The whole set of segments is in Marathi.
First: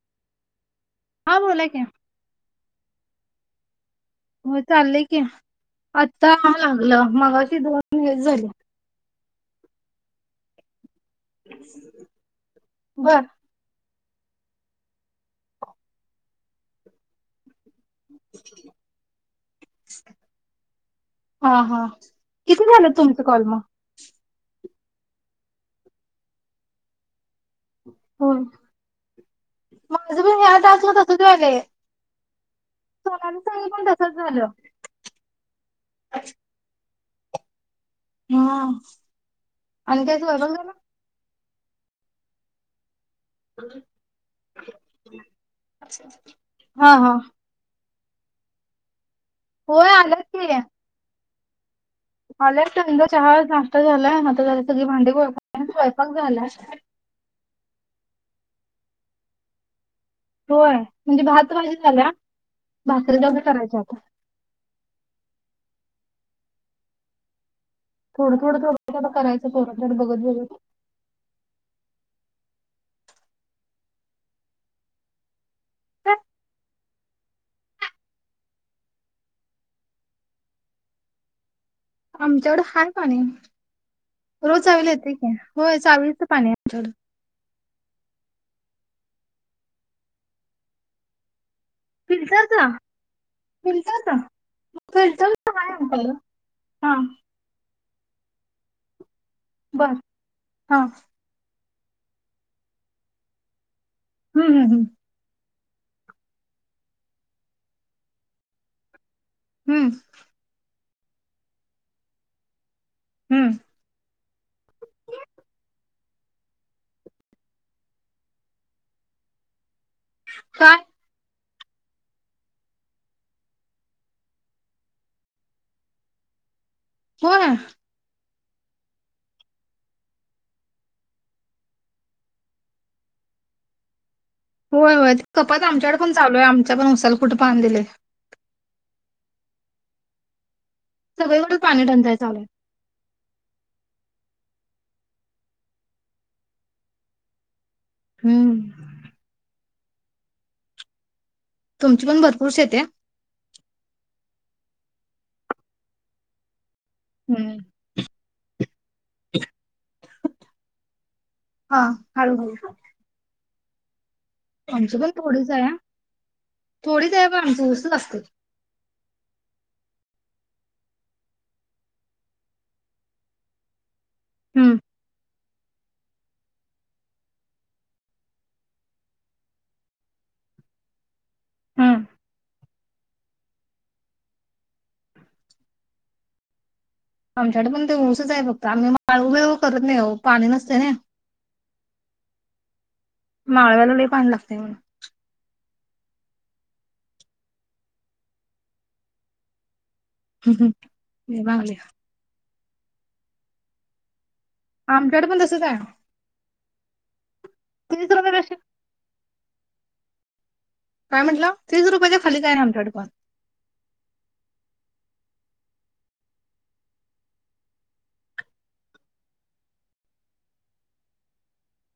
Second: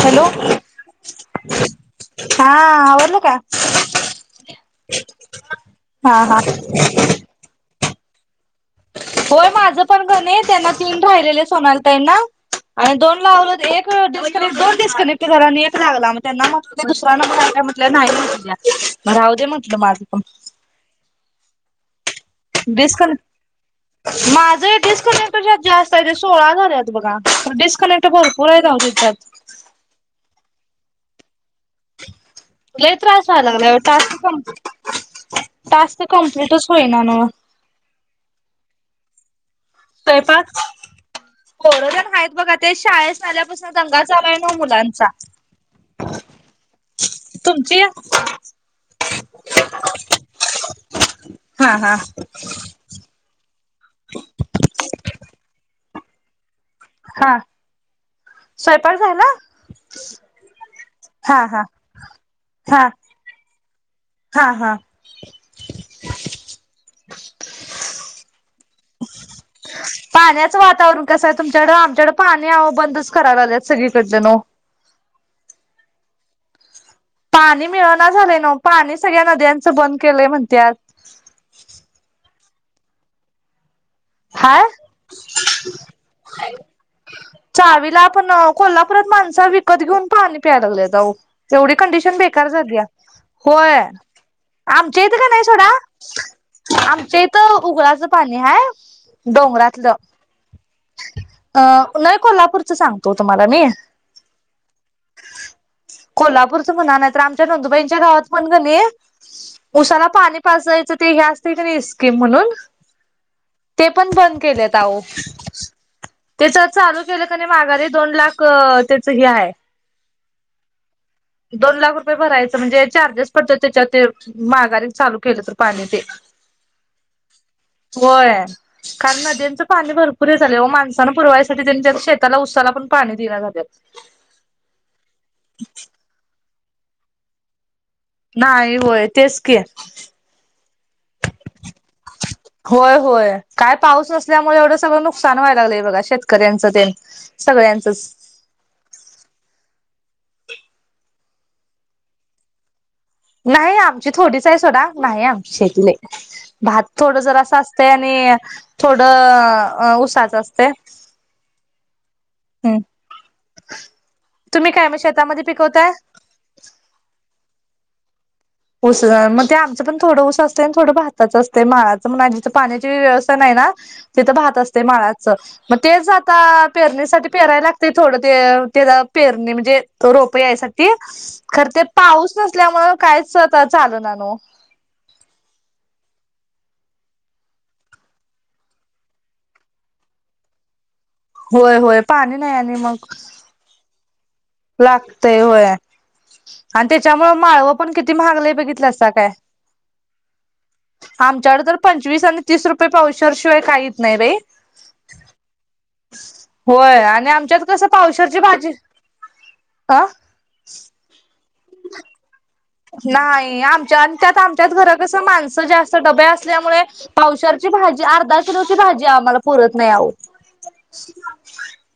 हॅलो! हा बोला की हा आवरलं काय? हो चाललंय की, आत्ता हा लागलं मगाशी दोन मिस झाली. होय माझं पण काने त्यनं तीन राहिलेले सोनाल तईंना आणि दोन बर लावलो एक डकनेट दोर डिकनेक्ट करा य एक लागला मग त्यांना म्हटलं दुसरा नंबर हाय का, आपल्याला नाही म्हटल्या. मं राहू दे या म्हटलं माझं पण. हा हा किती झालं तुमचं डिस्कनेक्ट कॉल मं? माझं डिस्कनेक्ट जे जास्त आहे. ते सोळा झालेत बघा. डिस्कनेक्ट हो भपूर आहेत आहो तेज्यात. तू तसंच वालंय. लई त्रास व्हायलागलंय अहो. पण तसंच टास्क झालं कम्प कंपंलिटचं होईना नन हा आणि त्याच [inaudible] स्वयंपाक पोरं तेन आहेत बघा ते शाळेत झाल्यापसून दंगा चालूय नवं मुलांचा. हा हा तुमची? [unintelligible] होय आल्यात कि. हा हा आल्यात चहा, नाश्ता झालाय. आता झा सगळी भांडे गोळा स्वयंपाक झालाय. हा स्वयंपाक झाला? होय. म्हणजे हा हा भात-भाजी झाल्या. हा भाकरी तेवढं करायची आता. [inaudible] थोडं-थोडं-थोडं-थोडं कराय पाण्याचं वातावरण कसं हाय तुमच्याकं आमच्याक पाणी आहो बंदच करायला लागल्याय सगळीकडचं न हा पाणी मिळना झालंय नवं. पाणी सगळ्या नद्यांच बंद केलंय म्हणत्यात. आमच्याकडं हाय पाणी. रोज हाय चावीला येतंय की होय चावीचं पाणी ये आमच्या कडं चावीला आपण कोल्हापुरात माणसं विकत घिऊन पाणी प्यायला लागल्यात आहो. तेवढी कंडिशन बेकार फिल्टरचा झाल्या. होय. फिल्टरचा आमच्या इथं कने फिल्टरचं सोडा, आहे आमच्याकडं हा आमच्या इथं उघड चं पाणी हाय डोंगरातलं बर हा. अं उन्हाळी कोल्हापूरचं सांगतो तुम्हाला मी हम-हम-हम कोल्हापूरच म्हणा नाही तर आमच्या नंदुबाईंच्या गावात पण कने हम्म उसाला पाणी पाचायचं ते हे असतंय कने स्कीम म्हणून हम्म ते पण बंद केल्यात आहो. त्याच चालू केलं क माघारी दोन लाख त्याचं हे हाय काय? दोन लाख रुपये भरायचं म्हणजे चार्जेस पडत्यात त्याच्यात ते माघारी चालू केलं तर पाणी ते. [unintelligible] होय का नद्याच पाणी भरपूर, पुरे झाले व माणसान पुरवाईसाठी त्यांनी त्या शेताला उसाला पण पाणी दिल्या नाही झाल्यात. होय होय ते कपात आमच्याकड पण चालोय आमच्या पण उसाला कुठ पाणी दिलय. नाही होय तेच के सगळीकडे पाणी टंचाई चालू आहे होय होय काय पाऊस असत. त्यामुळे एवढं सगळं नुकसान व्हाय लागलंय बघा शेतकऱ्यांचं ते सगळ्यां हम्म तुमची पण भरपूर शेतीये नाही आमची थोडीच आहे सोडा नाही आमची शेती नाही भात थोडं जर असं हम्म असतय आणि थोडं अ उसाचं असतय हा हळू हळु तुम्ही काय म शेतामध्ये थोडीच आहे पिकवताय थोडीच आहे पण आमची ऊसच असते ऊस मग ते आमचं पण थोडं उसं असतय आणि थोडं भातचं असतय माळाचं पण आजीथ पाण्याची व्यवस्था नाही तिथ भात हम्म असतय माळाच मग तेच आता पेरणीसाठी पेरायला लागतय थोडं ते ते पेरणे म्हणजे रोप यायसाठी खर ते हम्म पाऊस नसल्यामुळ कायच चाल ना न आमच्याकडे पण ते ऊसच आहे फक्त आम्ही माळ उमेळ करत नाही पाणी नसतय ना होय होय पाणी नाही आणि मग माळव्याला लई पाणी लागते लागतय होय आणि त्याच्यामुळे माळवं पण किती महागलय बघितलं असता काय म्हणून लई आमच्याकडे मागणी तर पंचवीस आणि तीस रुपये पावशर शिवाय काहीच नाहीरे आमच्याकडे पण तसंच आहे. होय आणि आमच्यात कसं तीस पावशरची रुपयापेक्षा भाजी अ काय म्हटलं तीस रुपयाच्या खाली काय नाही आमच्याकडे पण. नाही आमच्या अन त्यात आमच्याच घर कस माणसं जास्त डब्या असल्यामुळे पावशरची भाजी अर्धा किलोची भाजी आम्हाला पुरत नाहीओ [unintelligible]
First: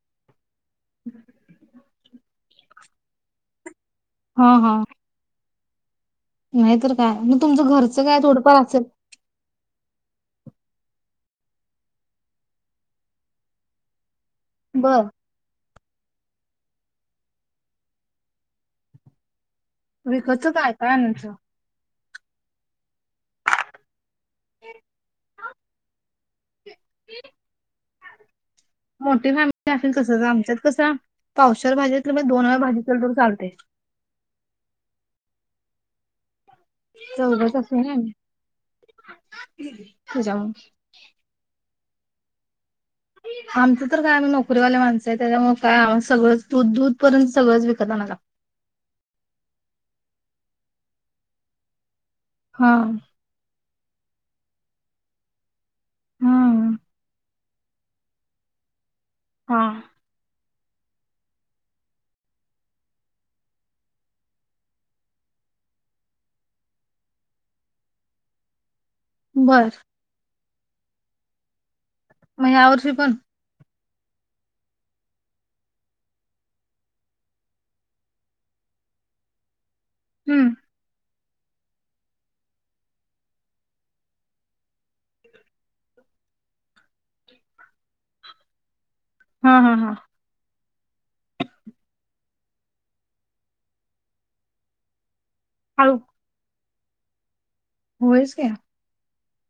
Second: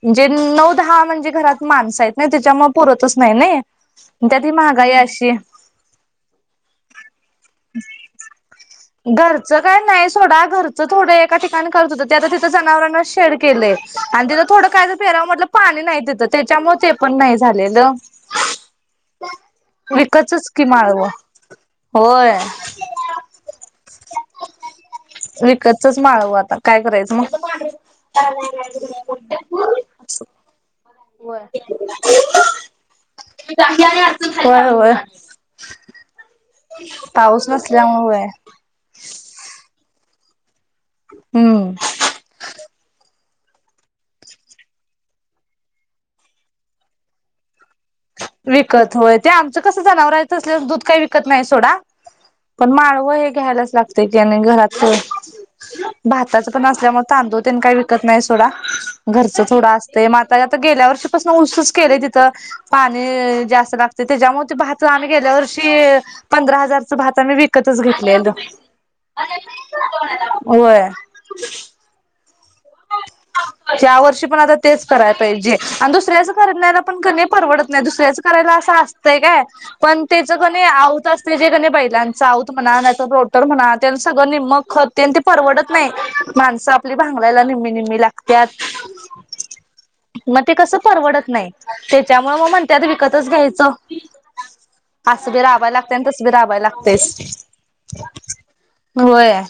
म्हणजे नऊ हा म्हणजे घरात माणस आहेत ना त्याच्यामुळे पुरतच नाही नाही त्या हा ती हा महागाई अशी नाहीतर काय मग तुमचं घरचं काय थोडंफार असेल घरचं काय नाही सोडा घरचं थोडं एका ठिकाणी करत होतं ते आता तिथं जनावरांना शेड केलंय आणि तिथं थोडं कायं बरं पेराव म्हटलं पाणी नाही तिथं त्याच्या मुळे ते पण नाही झालेलं विकतची विकतचं काय स्कीम काय हायओ आणायचं होय विकतचच माळव आता काय करायचं मग मोठी फॅमिली असेल तस आमच्यात कसं होय पावशेर भाजीतलं म दोन वेळा भाजीतलं तर चालते होय पाऊस चौघच असतोय ना आम्ही नसल्यामुळे जाऊ हम्म आमचं तर काय आम्ही नोकरीवाल्या माणसं आहे त्याच्यामुळे काय सगळंच दू दूध पर्यंत सगळंच विकत आणावं लाग विकत होय ते आमचं कसं जनावर आहेचं असल्याच दूध काही विकत नाही सोडा पण हा. माळव हे घ्यायलाच लागतय त्याने घरात भाताच पण हम्म असल्यामुळे तांदूळ त्यांनी काही विकत नाही सोडा घरचं हा थोडं असतं मग आता गेल्या वर्षीपासून उसच केलेय तिथं पाणी नी जास्त लागत त्याच्यामुळे भात आम्ही गेल्या वर्षी पंधरा हजारच भात आम्ही विकतच घेतल ल बर होय मग या वर्षी पण त्या वर्षी पण आता तेच करायला पाहिजे आणि दुसऱ्याच कराण्याला पण करणं परवडत नाही दुसऱ्याच करायला असं असतंय काय पण त्याच हम्म कने आवताच ते जे कणी बैलांचं आऊत म्हणा नाहीतर रोटर म्हणा त्यां सगळं निम्मं खत तेन ते परवडत नाई माणसं आपली भांग यला निम्मी निम्मी लागत्यात हा हा हा म ते कसे परवडत नाही तेच्या त्यामुळे म म्हणतत विकतच घ्यायचं हस बी राबाय लागतय हळू आणि तस बी राबाय लाग तेच होयच की. होय.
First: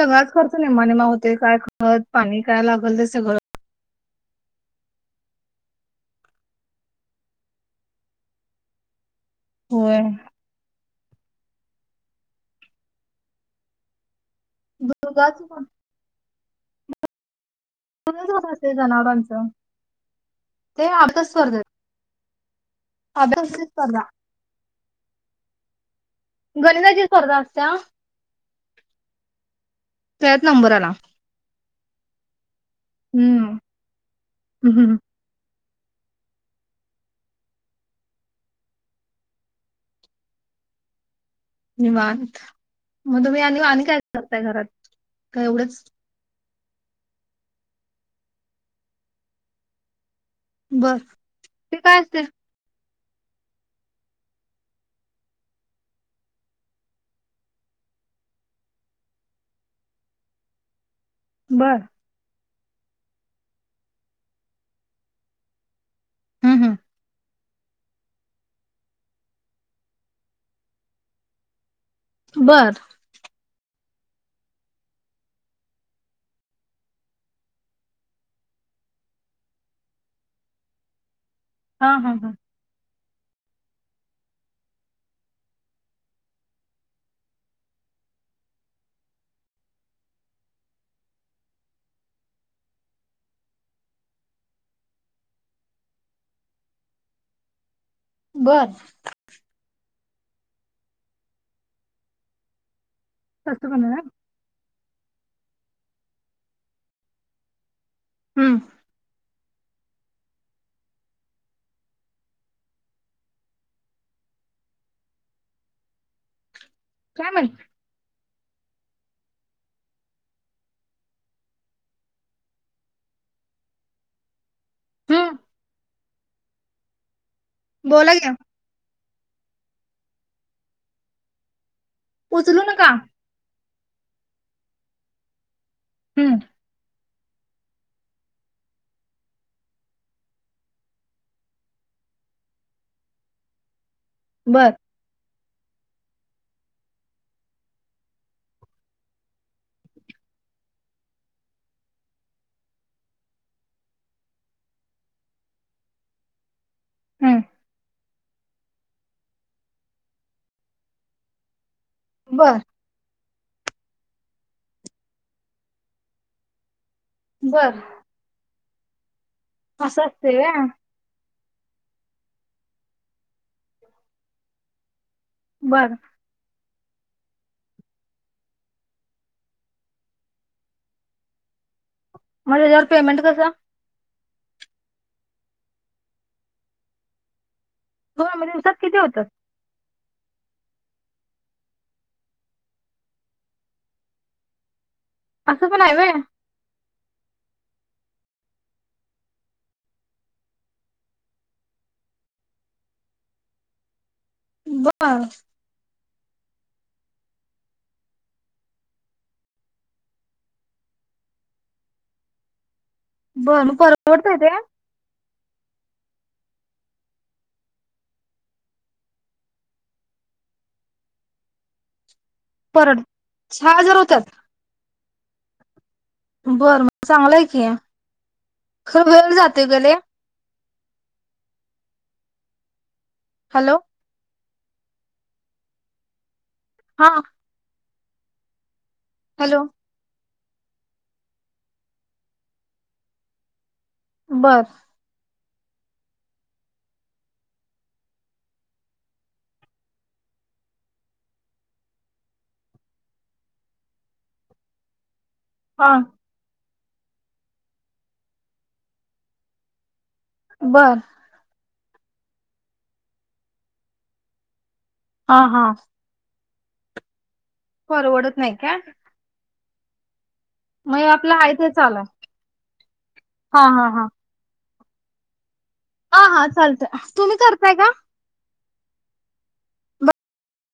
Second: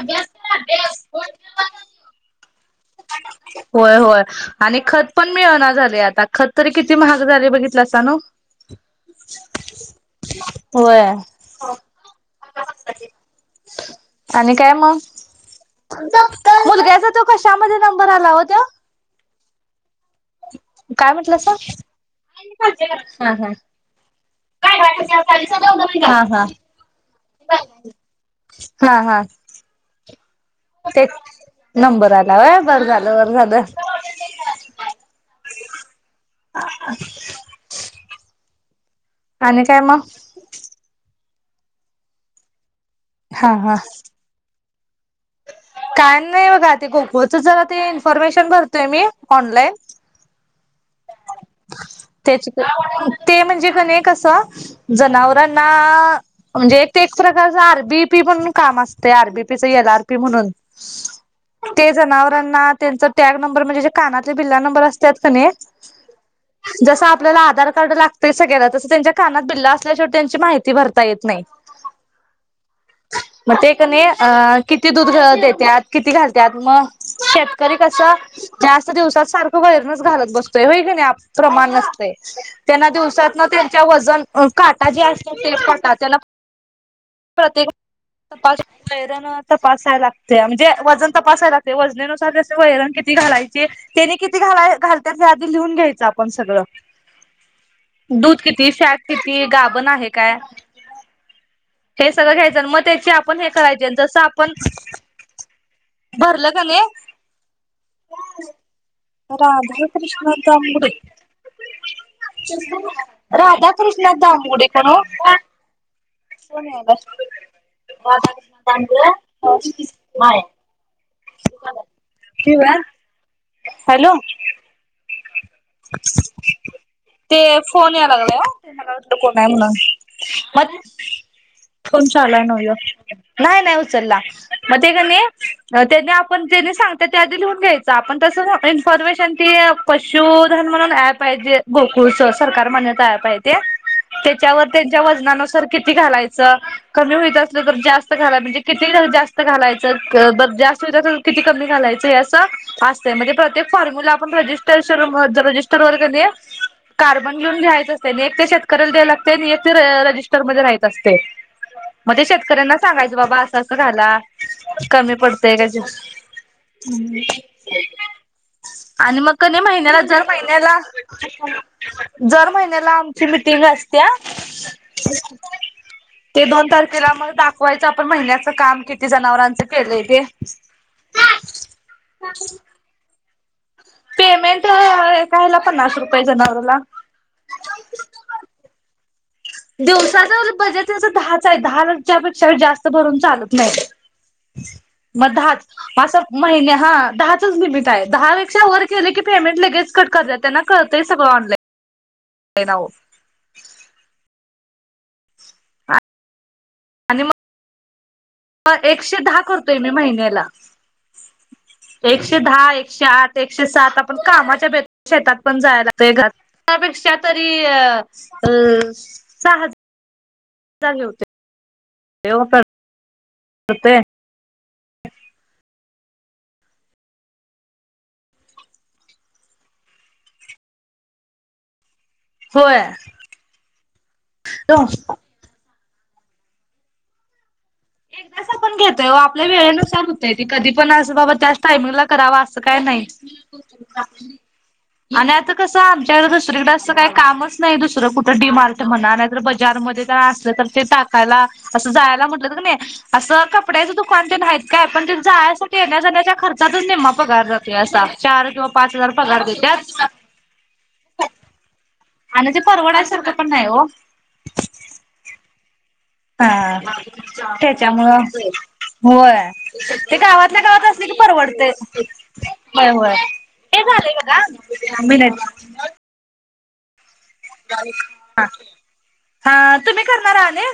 सगळाच खर्च निम्मा निम्मा होतय काय खळत पाणी काय लागल ते सगळं. होय होय आणि खत पण मिळाणा झालय आता खत तरी किती महाग झालय बघितलासा नुं. होय. होय आणि काय मग दुधाच दुधच मुलग्याचा तो कशामध्ये नंबर आला ओ कसं तो? असते जनावरांचं ते काय अभ्यास म्हटलं सा? स्पर्धेत [unintelligible] हा हा. अभ्यासाची स्पर्धा काय [unintelligible] हा हा. गणिताची स्पर्धा असत्या काय हा हा. त्यात नंबर आला. ते नंबर आला होय बरं झालं बर हम्म झालं. [inaudible] आणि काय मग? निवांत म तुम्ही हा आणिव हा आणि काय करताय घरात? का एवढंच काय नाही बघा ते गोकुळच जरा ते इन्फॉर्मेशन भरतोय मी ऑनलाईन. बर ते काय असतय? त्याच ते म्हणजे कने असं जनावरांना म्हणजे एक ते प्रकारच आर, बी, पी पी म्हणून काम असतय आर, बी, पी, च एल, आर, पी म्हणून. बर ते जनावरांना त्यांचा टॅग नंबर म्हणजे जे कानातले बिल्ला नंबर असत्यात कने हम्म हम्म. जस आपल्याला आ आधार कार्ड लागते सगळ्याला तसं त्यांच्या कानात बिल्ल असल्या शेवट त्यांची माहिती भरता येत नाही. बर म ते कने अ किती दूध देत्यात किती घालत्यात मग शेतकरी कसं जास्त दिवसात सारखं वैरनच घालत बस तोय व्हय कनि प्रमाण हा नसतय हा हा त्यांना दिव त्यांच्या वजन काटा जे असत ते कटा त्याला प्रतेक [unintelligible] वैरण तपासाय लागत्या म्हणजे वजन तपासाय लागतय वजनेनुसार त्यास्नी वैरण किती ती घालायचे तेनी किती घालाय घालत्यात ते लिहून घ्यायच आपण सगळ दूध बर किती, फॅट किती, गाबण आहे काय हे सगळ घ्यायचं मग त्याची आपण हे असं करायची म्हणा आणि ना. जस आपण भरलं कने हम्म. राधाई कृष्णात जांबुडे. राधा कृष्णात दामबुडे कोण ओ? काय म्हण [inaudible] [unintelligible] हॅलो. हम्म ते फोन या बोला घ्या लागलाय ओ. कोण हाय म्हणून मत फोन चालू हाय नव्ह उचलू ह्यो नका नाय नाय उच चल्ला म कनि अ तेनी हम्म आपण तेनी सांग त्यात ते आधी लिहून घ्यायचं आपण तसच इन्फॉर्मेशन ती पशू धन म्हणून ऍप आहे जे गोकुळच सरकार मान्यता ऍप आहे ते. तेच्यावर बर त्यांच्या वजनानुस तर किती घालायच कमी होइत असलं तर जास्त घाला म्हणजे कती ढ जास्त घालायच क दद जास्त हुईत असल किती कमी घालायचं हे असं असतय म्हणजे प्रत्येक फॉर्म्युला आपण रिस्टर शुरुमध च रजिस्टर वरकानही कार्बन हम्म घेऊन लिहायचं त्यांनी एक ते शेतकऱ्याला द्याय लागतय आणि एक ते रजिस्टरमध्ये राहीत असतय. म ते बर शेतकऱ्यांना सांगायचं बाबा असं असं घाला कमी पडतंय का बर आणि मग कने महिन्याला असं दर असते व्हय? महिन्याला दर महिन्याला आमची मिटिंग असत्या. बर. ते दोन तारखेला मग दाखवायचं आपण महिन्याचं काम किती जनावरांचं केलंय ते. [inaudible] मग त्याच्यावर पेमेंट कसं? पेमेंट एका ह्याला पन्नास रुपये जनावराला. होय मग दिवसात किती होतात दिवसाचं बजेट असं दहाच आहे दहालाच्यापेक्षा जास्त भरून चालत नाही मग दहाच असं पण आहे व्हय असं महिने हां दहाचच लिमिट आहे दहापेक्षा वर केलं की पेमेंट लगेच कट करत्यात त्यांना कळतंय सगळं ऑनलाईन होय ना ओ बरं आणि मग एकशे दहा करतोय मी महिन्याला एकशे दहा एक एकशे आठ बर एकशे मग सात आपण परवडतंय ते कामाच्या शेतात पण जाय लागत घरापेक्षा तरी अ सहा सुद्धा हे होतंय परत सहा हजार होत्यात बरं मग चांगलंय की खरं वेळ जातोय गं लैई होय हॅलो हॅलो हा एकदाच आपण घेतोय ओ आपल्या हॅलो वेळेनुसार कधी पण असं बाबा त्याच टायमिंग ला करावं असं काय नाही बर आणि आता कसं आमच्याकडं दुसरीकडं असं काही कामच नाही दुसरं कुठं डी मार्ट म्हणा नाहीतर बजार मध्ये काय अस तर ते टाकायला असं जायला म्हटलं तर कनी असं कपड्याचं दुकान तेन आहेत काय पण ते जायसाठी हा येण्या जाण्याच्या खर्च चातच निम्मा पगार जातोय असा चार किंवा पाच हजार पगार देत्यात बर आणि ते परवडायसारखं पण नाही ओ हां हा परवडत त्याच्यामुळं नाही काय होय ते गावात ल्या गावात मग हे असलं की आपलं आहे ते परवडतंय चालू आहे होय होय हा हे हा हा झालंय बघा या महिन्यात हा हा चालतंय तुम्ही करताय का हा हा तुम्ही करणारा आणि